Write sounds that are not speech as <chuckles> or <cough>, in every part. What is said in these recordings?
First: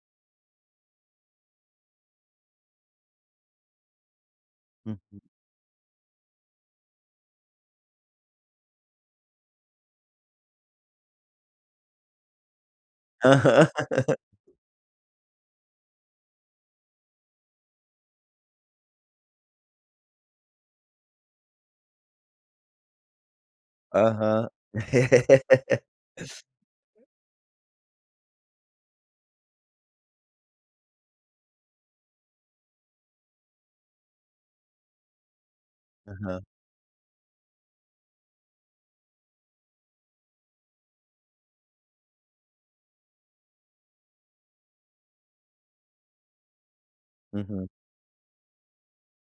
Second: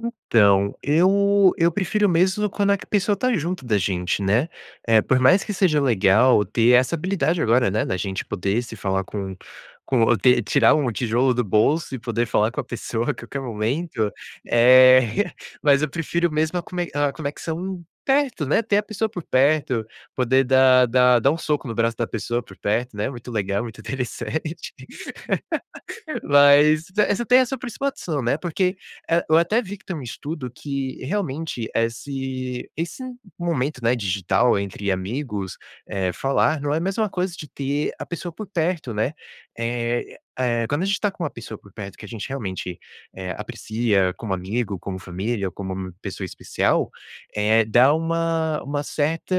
Então, eu eu prefiro mesmo, quando a pessoa, está junto da gente, né, por Uhum. mais que seja legal, ter essa habilidade agora, né, da gente poder se falar, com com ter tirar um tijolo do bolso, e poder falar com a pessoa a qualquer momento, Aham. é, <chuckles> mas eu prefiro mesmo, a cone a conexão perto, né, ter a pessoa por perto, poder dar dar dar um soco no braço da pessoa por perto, né, muito legal, muito Aham. interessante, <laughs> <laughs> mas essa, tem essa principal opção, né, porque eu até vi, que tem um estudo, que realmente esse esse momento, né, digital entre amigos, eh, Aham. falar não é mais uma coisa, de ter a pessoa por perto, né, eh, quando a gente está com uma pessoa por perto, que a gente realmente aprecia como amigo, como família, ou como pessoa especial, eh, Uhum. dá uma uma certa,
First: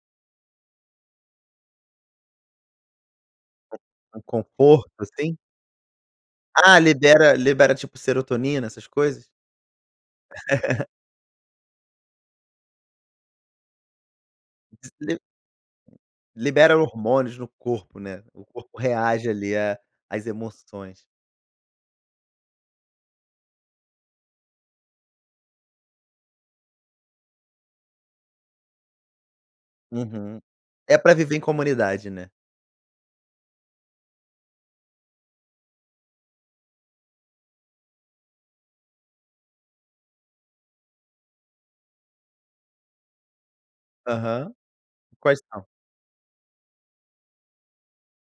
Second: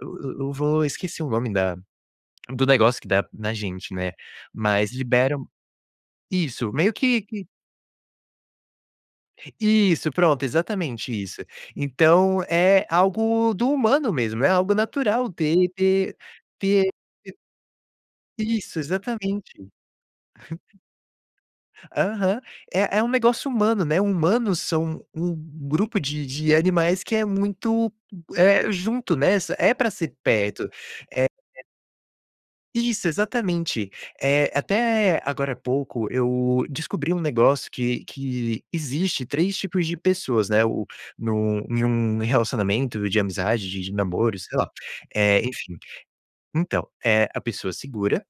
eu eu vou esqueci o nome da do negócio, que dá na gente, né, Um um mas conforto assim? libera isso Ah meio que libera que libera tipo, serotonina essas coisas? Isso pronto, <chuckles> exatamente isso, então é algo do humano mesmo, é algo <unintelligible> natural de ter Libera ter hormônios no corpo, né, o corpo Isso reage ali, exatamente. a às <chuckles> emoções. Aham, é é um negócio humano, né, humanos são um um grupo de de animais que é muito, é junto, né, é pra ser Uhum, perto é pra é, é. viver em comunidade, né? Isso, exatamente, eh, até agora pouco, eu descobri um negócio, que que existe 3 tipos de pessoas, né, o num em um relacionamento de amizade, de de namoro Aham, sei lá, e quais são? enfim, então, eh, a pessoa segura,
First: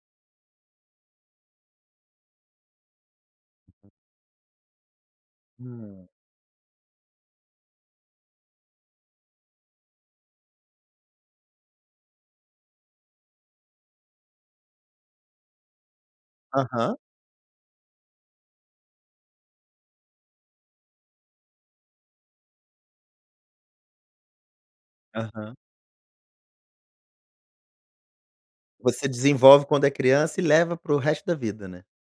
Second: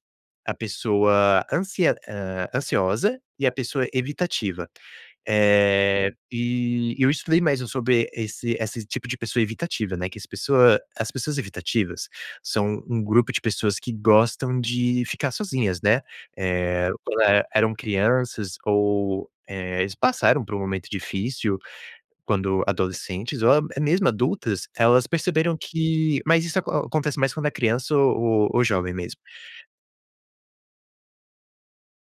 a pessoa ansi ansiosa e a pessoa evitativa, Hum. eh, e eu estudei mais, sobre esse esse tipo de pessoa evitativa, né, que as pessoas as pessoas evitativas são um grupo de pessoas, que gostam de ficar sozinhas, né, eh, Aham. quando eram crianças ou, eh, eles passaram por um momento difícil, quando adolescentes ou mesmo adultas, elas Aham. perceberam que mas isso acontece mais, quando é criança ou ou jovem Você mesmo. desenvolve quando é criança, e leva para o resto da vida, né.